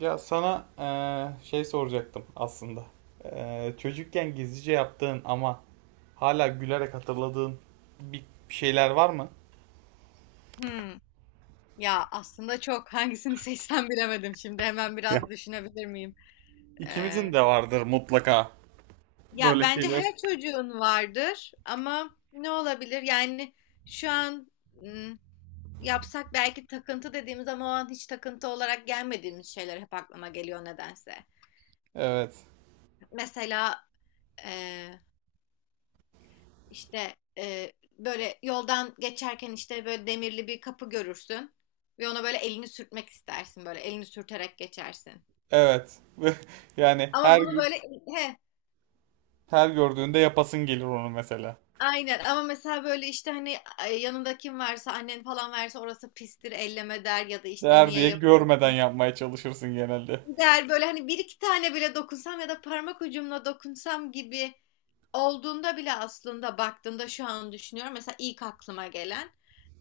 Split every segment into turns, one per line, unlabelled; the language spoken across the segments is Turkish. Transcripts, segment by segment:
Ya sana şey soracaktım aslında. Çocukken gizlice yaptığın ama hala gülerek hatırladığın bir şeyler var mı?
Hmm. Ya aslında çok hangisini seçsem bilemedim. Şimdi hemen
Ya.
biraz düşünebilir miyim?
İkimizin
Ee,
de vardır mutlaka
Ya
böyle
bence
şeyler.
her çocuğun vardır ama ne olabilir? Yani şu an hmm, yapsak belki takıntı dediğimiz ama o an hiç takıntı olarak gelmediğimiz şeyler hep aklıma geliyor nedense.
Evet.
Mesela e, işte böyle yoldan geçerken işte böyle demirli bir kapı görürsün ve ona böyle elini sürtmek istersin böyle elini sürterek geçersin.
Evet. Yani
Ama
her
bunu
gün
böyle he.
her gördüğünde yapasın gelir onu mesela.
Aynen ama mesela böyle işte hani yanında kim varsa annen falan varsa orası pistir elleme der ya da işte
Değer
niye
diye görmeden
yapıyorsun
yapmaya çalışırsın genelde.
der böyle hani bir iki tane bile dokunsam ya da parmak ucumla dokunsam gibi olduğunda bile aslında baktığımda şu an düşünüyorum mesela ilk aklıma gelen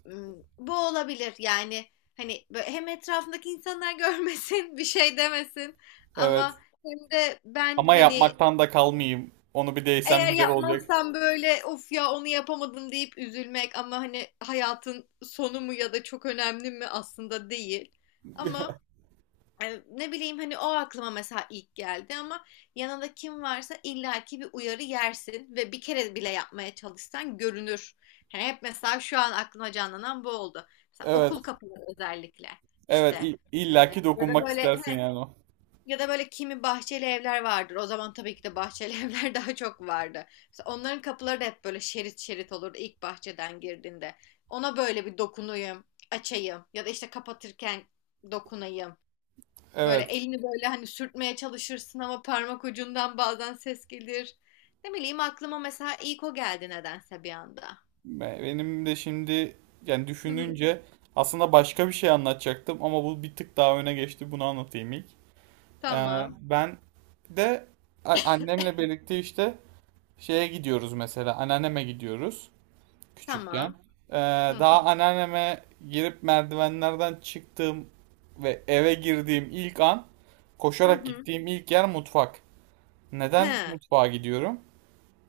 m, bu olabilir yani hani böyle hem etrafındaki insanlar görmesin bir şey demesin
Evet.
ama hem de ben
Ama
hani
yapmaktan da kalmayayım. Onu bir değsem
eğer
güzel olacak.
yapmazsan böyle of ya onu yapamadım deyip üzülmek ama hani hayatın sonu mu ya da çok önemli mi aslında değil. Ama ne bileyim hani o aklıma mesela ilk geldi ama yanında kim varsa illaki bir uyarı yersin ve bir kere bile yapmaya çalışsan görünür. Hani hep mesela şu an aklıma canlanan bu oldu. Mesela
Evet.
okul kapıları özellikle
Evet.
işte. Yani
İllaki
ya da
dokunmak
böyle
istersin yani o.
ya da böyle kimi bahçeli evler vardır. O zaman tabii ki de bahçeli evler daha çok vardı. Mesela onların kapıları da hep böyle şerit şerit olurdu ilk bahçeden girdiğinde. Ona böyle bir dokunayım, açayım ya da işte kapatırken dokunayım. Böyle
Evet.
elini böyle hani sürtmeye çalışırsın ama parmak ucundan bazen ses gelir. Ne bileyim aklıma mesela ilk o geldi nedense bir anda.
Benim de şimdi yani
Hı hı.
düşününce aslında başka bir şey anlatacaktım ama bu bir tık daha öne geçti. Bunu anlatayım ilk.
Tamam,
Ben de annemle birlikte işte şeye gidiyoruz mesela. Anneanneme gidiyoruz küçükken.
tamam.
Ee,
Hı
Daha
hı.
anneanneme girip merdivenlerden çıktığım ve eve girdiğim ilk an
Hı
koşarak
hı.
gittiğim ilk yer mutfak. Neden
He.
mutfağa gidiyorum?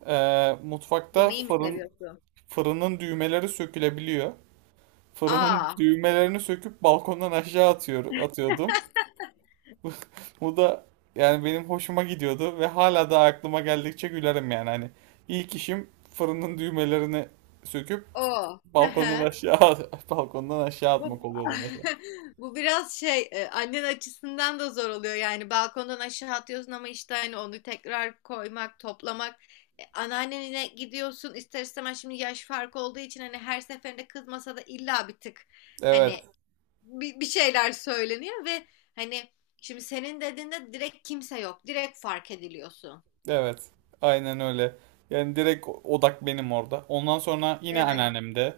Mutfakta
Yemeği mi seviyorsun?
fırının düğmeleri sökülebiliyor. Fırının
Aa,
düğmelerini söküp balkondan aşağı atıyordum. Bu da yani benim hoşuma gidiyordu ve hala da aklıma geldikçe gülerim yani. Hani ilk işim fırının düğmelerini söküp
o. Hı
balkondan
hı.
aşağı balkondan aşağı atmak
Bu
oluyordu mesela.
bu biraz şey annen açısından da zor oluyor yani balkondan aşağı atıyorsun ama işte hani onu tekrar koymak toplamak. E, anneannene gidiyorsun ister istemez şimdi yaş farkı olduğu için hani her seferinde kızmasa da illa bir tık
Evet.
hani bir şeyler söyleniyor ve hani şimdi senin dediğinde direkt kimse yok direkt fark ediliyorsun.
Evet. Aynen öyle. Yani direkt odak benim orada. Ondan sonra yine
Evet.
anneannemde.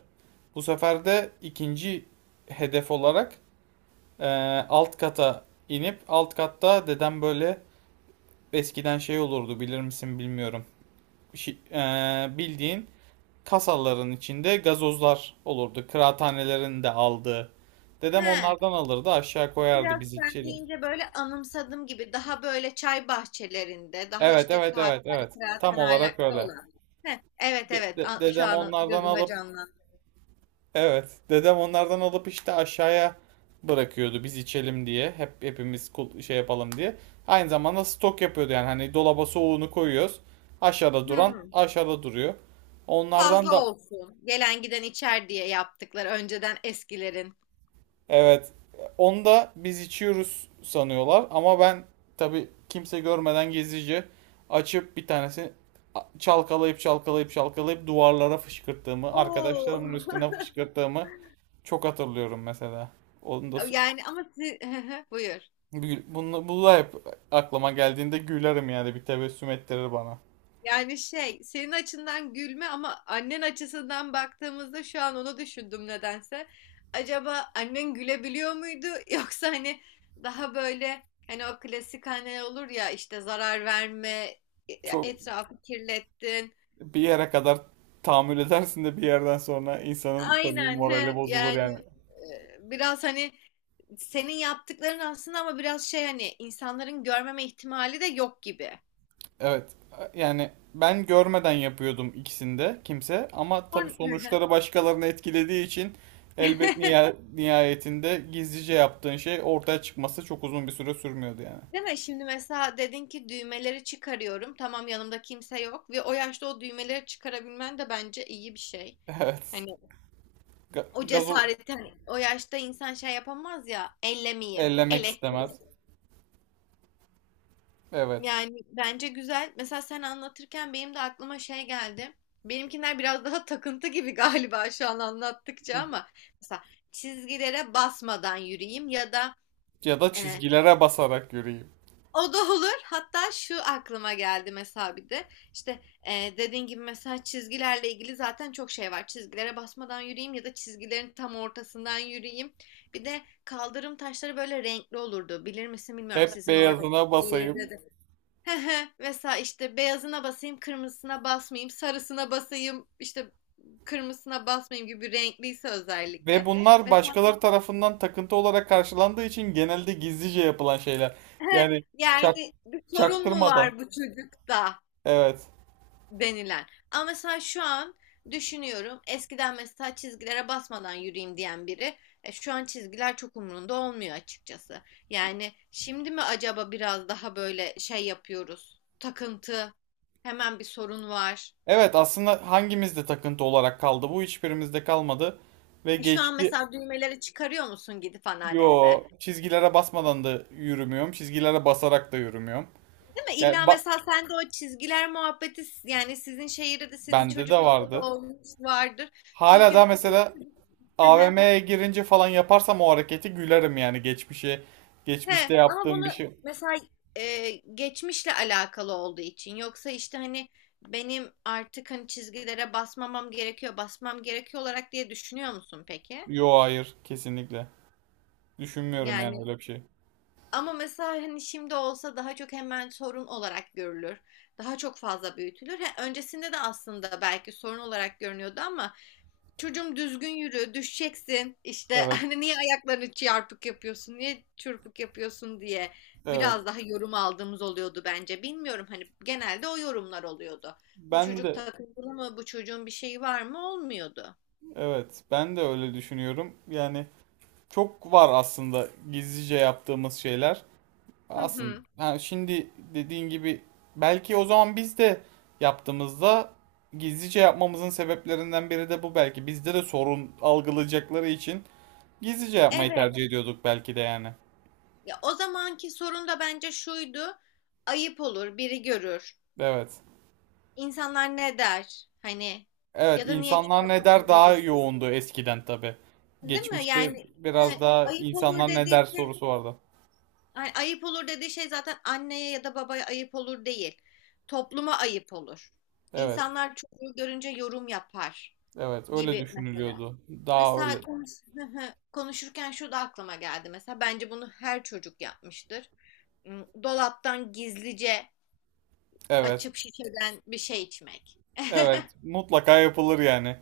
Bu sefer de ikinci hedef olarak e, alt kata inip alt katta dedem böyle eskiden şey olurdu bilir misin bilmiyorum. Bildiğin kasaların içinde gazozlar olurdu. Kıraathanelerin de aldığı. Dedem
He.
onlardan alırdı aşağı koyardı
Biraz
biz
sen
içelim.
deyince böyle anımsadım gibi daha böyle çay bahçelerinde, daha
Evet
işte
evet evet
kahvelerde,
evet. Tam olarak
kıraathanelerde
öyle.
olan. Heh, evet evet A- şu
Dedem
an
onlardan
gözümde
alıp.
canlandı.
Evet. Dedem onlardan alıp işte aşağıya bırakıyordu biz içelim diye. Hep şey yapalım diye. Aynı zamanda stok yapıyordu yani hani dolaba soğuğunu koyuyoruz.
Hmm.
Aşağıda duruyor. Onlardan da
Fazla olsun. Gelen giden içer diye yaptıkları önceden eskilerin.
evet. Onu da biz içiyoruz sanıyorlar ama ben tabii kimse görmeden gizlice açıp bir tanesini çalkalayıp çalkalayıp çalkalayıp duvarlara fışkırttığımı,
Oo.
arkadaşlarımın üstüne fışkırttığımı çok hatırlıyorum mesela. Onu da so-,
Yani ama siz... Buyur.
Gül- Bunu, Hep aklıma geldiğinde gülerim yani bir tebessüm ettirir bana.
Yani şey, senin açından gülme ama annen açısından baktığımızda şu an onu düşündüm nedense. Acaba annen gülebiliyor muydu yoksa hani daha böyle hani o klasik anneler olur ya işte zarar verme,
Çok
etrafı kirlettin.
bir yere kadar tahammül edersin de bir yerden sonra insanın tabii
Aynen
morali
he
bozulur
yani
yani.
biraz hani senin yaptıkların aslında ama biraz şey hani insanların görmeme ihtimali de yok gibi.
Evet, yani ben görmeden yapıyordum ikisinde kimse ama tabii
On...
sonuçları başkalarını etkilediği için elbet nihayetinde gizlice yaptığın şey ortaya çıkması çok uzun bir süre sürmüyordu yani.
Değil mi? Şimdi mesela dedin ki düğmeleri çıkarıyorum. Tamam yanımda kimse yok ve o yaşta o düğmeleri çıkarabilmen de bence iyi bir şey.
Evet.
Hani o
Gazoz
cesareti hani o yaşta insan şey yapamaz ya ellemeyeyim,
ellemek
elektrik.
istemez. Evet.
Yani bence güzel. Mesela sen anlatırken benim de aklıma şey geldi. Benimkiler biraz daha takıntı gibi galiba şu an anlattıkça ama mesela çizgilere basmadan yürüyeyim ya da
Ya da
e,
çizgilere basarak yürüyeyim.
o da olur. Hatta şu aklıma geldi mesela bir de. İşte dediğin gibi mesela çizgilerle ilgili zaten çok şey var. Çizgilere basmadan yürüyeyim ya da çizgilerin tam ortasından yürüyeyim. Bir de kaldırım taşları böyle renkli olurdu. Bilir misin bilmiyorum
Hep
sizin orada
beyazına
şehirde
basayım.
de. Hı hı. Mesela işte beyazına basayım, kırmızısına basmayayım, sarısına basayım, işte kırmızısına basmayayım gibi renkliyse
Ve
özellikle.
bunlar
Mesela
başkaları tarafından takıntı olarak karşılandığı için genelde gizlice yapılan şeyler. Yani çak,
yani bir sorun mu
çaktırmadan.
var bu çocukta?
Evet.
Denilen. Ama mesela şu an düşünüyorum. Eskiden mesela çizgilere basmadan yürüyeyim diyen biri şu an çizgiler çok umurunda olmuyor açıkçası. Yani şimdi mi acaba biraz daha böyle şey yapıyoruz? Takıntı, hemen bir sorun var.
Evet, aslında hangimizde takıntı olarak kaldı? Bu hiçbirimizde kalmadı. Ve
E, şu an
geçti.
mesela düğmeleri çıkarıyor musun gidip anneannende?
Yo, çizgilere basmadan da yürümüyorum. Çizgilere basarak da yürümüyorum.
Değil mi?
Yani
İlla mesela sen de o çizgiler muhabbeti yani sizin şehirde de senin
bende de
çocukluğunda da
vardı.
olmuş vardır.
Hala
Çünkü
da mesela AVM'ye girince falan yaparsam o hareketi gülerim yani geçmişe.
he,
Geçmişte
ama
yaptığım
bunu
bir şey.
mesela geçmişle alakalı olduğu için yoksa işte hani benim artık hani çizgilere basmamam gerekiyor, basmam gerekiyor olarak diye düşünüyor musun peki?
Yo hayır kesinlikle. Düşünmüyorum yani
Yani
öyle bir şey.
ama mesela hani şimdi olsa daha çok hemen sorun olarak görülür. Daha çok fazla büyütülür. He, öncesinde de aslında belki sorun olarak görünüyordu ama çocuğum düzgün yürü, düşeceksin. İşte
Evet,
hani niye ayaklarını çarpık yapıyorsun, niye çırpık yapıyorsun diye
evet.
biraz daha yorum aldığımız oluyordu bence. Bilmiyorum hani genelde o yorumlar oluyordu. Bu
Ben
çocuk
de
takıntılı mı, bu çocuğun bir şeyi var mı olmuyordu.
Evet, ben de öyle düşünüyorum. Yani çok var aslında gizlice yaptığımız şeyler.
Hı
Aslında
hı.
ha, şimdi dediğin gibi belki o zaman biz de yaptığımızda gizlice yapmamızın sebeplerinden biri de bu belki. Bizde de sorun algılayacakları için gizlice yapmayı
Evet.
tercih ediyorduk belki de yani.
Ya, o zamanki sorun da bence şuydu. Ayıp olur, biri görür.
Evet.
İnsanlar ne der? Hani
Evet,
ya da niye
insanlar ne
çarpık
der daha
yürüyorsun?
yoğundu eskiden tabii.
Değil mi?
Geçmişte
Yani
biraz
evet,
daha
ayıp olur
insanlar ne
dediği
der
şey
sorusu vardı.
Ay- ayıp olur dediği şey zaten anneye ya da babaya ayıp olur değil. Topluma ayıp olur.
Evet,
İnsanlar çocuğu görünce yorum yapar
evet öyle
gibi mesela.
düşünülüyordu. Daha
Mesela
öyle.
konuş konuşurken şu da aklıma geldi. Mesela bence bunu her çocuk yapmıştır. Hmm, dolaptan gizlice
Evet,
açıp şişeden bir şey içmek.
evet mutlaka yapılır yani.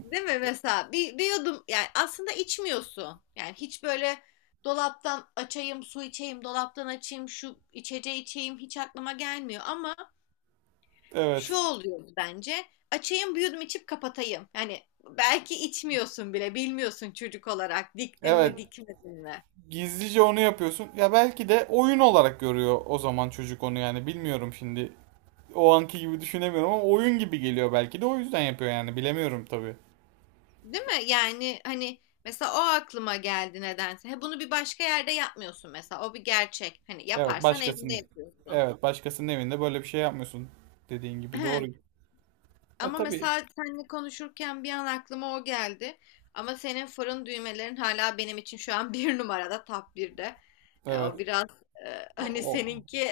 Değil mi mesela bir yudum yani aslında içmiyorsun. Yani hiç böyle dolaptan açayım su içeyim dolaptan açayım şu içeceği içeyim hiç aklıma gelmiyor ama şu
Evet,
oluyor bence açayım bir yudum içip kapatayım. Yani belki içmiyorsun bile bilmiyorsun çocuk olarak diktin
evet
mi dikmedin mi.
gizlice onu yapıyorsun. Ya belki de oyun olarak görüyor o zaman çocuk onu yani bilmiyorum şimdi. O anki gibi düşünemiyorum ama oyun gibi geliyor belki de o yüzden yapıyor yani bilemiyorum tabii.
Değil mi? Yani hani mesela o aklıma geldi nedense. He, bunu bir başka yerde yapmıyorsun mesela o bir gerçek hani
Evet,
yaparsan evinde
başkasının.
yapıyorsun.
Evet, başkasının evinde böyle bir şey yapmıyorsun. Dediğin gibi doğru. E
Ama
tabii.
mesela seninle konuşurken bir an aklıma o geldi. Ama senin fırın düğmelerin hala benim için şu an bir numarada top 1'de. O
Evet.
biraz
O,
hani
o-
seninki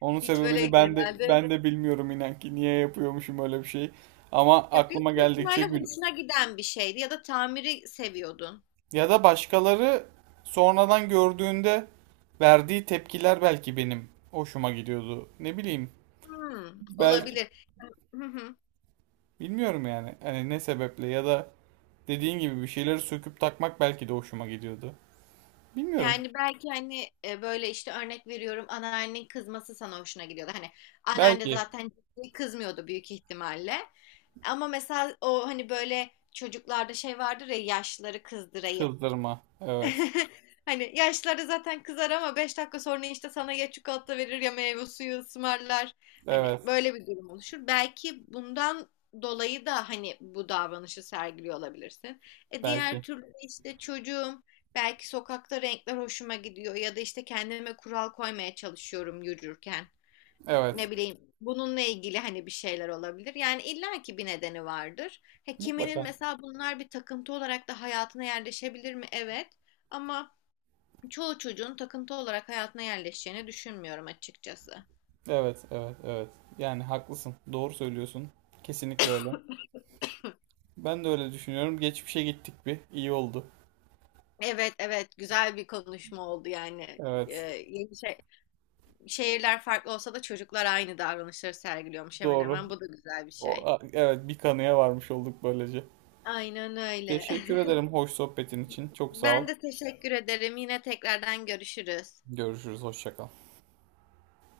Onun
hiç böyle
sebebini ben de
genelde
ben de bilmiyorum inan ki niye yapıyormuşum öyle bir şey. Ama
ya
aklıma
büyük bir
geldikçe
ihtimalle
gül.
hoşuna giden bir şeydi ya da tamiri seviyordun.
Ya da başkaları sonradan gördüğünde verdiği tepkiler belki benim hoşuma gidiyordu. Ne bileyim.
Hmm,
Belki
olabilir.
bilmiyorum yani. Hani ne sebeple ya da dediğin gibi bir şeyleri söküp takmak belki de hoşuma gidiyordu. Bilmiyorum.
Yani belki hani böyle işte örnek veriyorum anneannenin kızması sana hoşuna gidiyordu. Hani anneanne
Belki
zaten ciddi kızmıyordu büyük ihtimalle. Ama mesela o hani böyle çocuklarda şey vardır ya yaşlıları kızdırayım.
kızdırma. Evet.
Hani yaşları zaten kızar ama 5 dakika sonra işte sana ya çikolata verir ya meyve suyu ısmarlar. Hani
Evet.
böyle bir durum oluşur. Belki bundan dolayı da hani bu davranışı sergiliyor olabilirsin. E diğer
Belki.
türlü de işte çocuğum belki sokakta renkler hoşuma gidiyor ya da işte kendime kural koymaya çalışıyorum yürürken
Evet.
ne bileyim bununla ilgili hani bir şeyler olabilir. Yani illaki bir nedeni vardır. He, kiminin
Mutlaka.
mesela bunlar bir takıntı olarak da hayatına yerleşebilir mi? Evet. Ama çoğu çocuğun takıntı olarak hayatına yerleşeceğini düşünmüyorum açıkçası.
Evet, evet, evet. Yani haklısın. Doğru söylüyorsun. Kesinlikle öyle. Ben de öyle düşünüyorum. Geçmişe gittik bir. İyi oldu.
Evet evet güzel bir konuşma oldu yani. Ee,
Evet,
yeni şey, şehirler farklı olsa da çocuklar aynı davranışları sergiliyormuş hemen
doğru.
hemen. Bu da güzel bir şey.
Evet, bir kanıya varmış olduk böylece.
Aynen öyle.
Teşekkür ederim hoş sohbetin için. Çok sağ ol.
Ben de teşekkür ederim. Yine tekrardan görüşürüz.
Görüşürüz. Hoşça kal.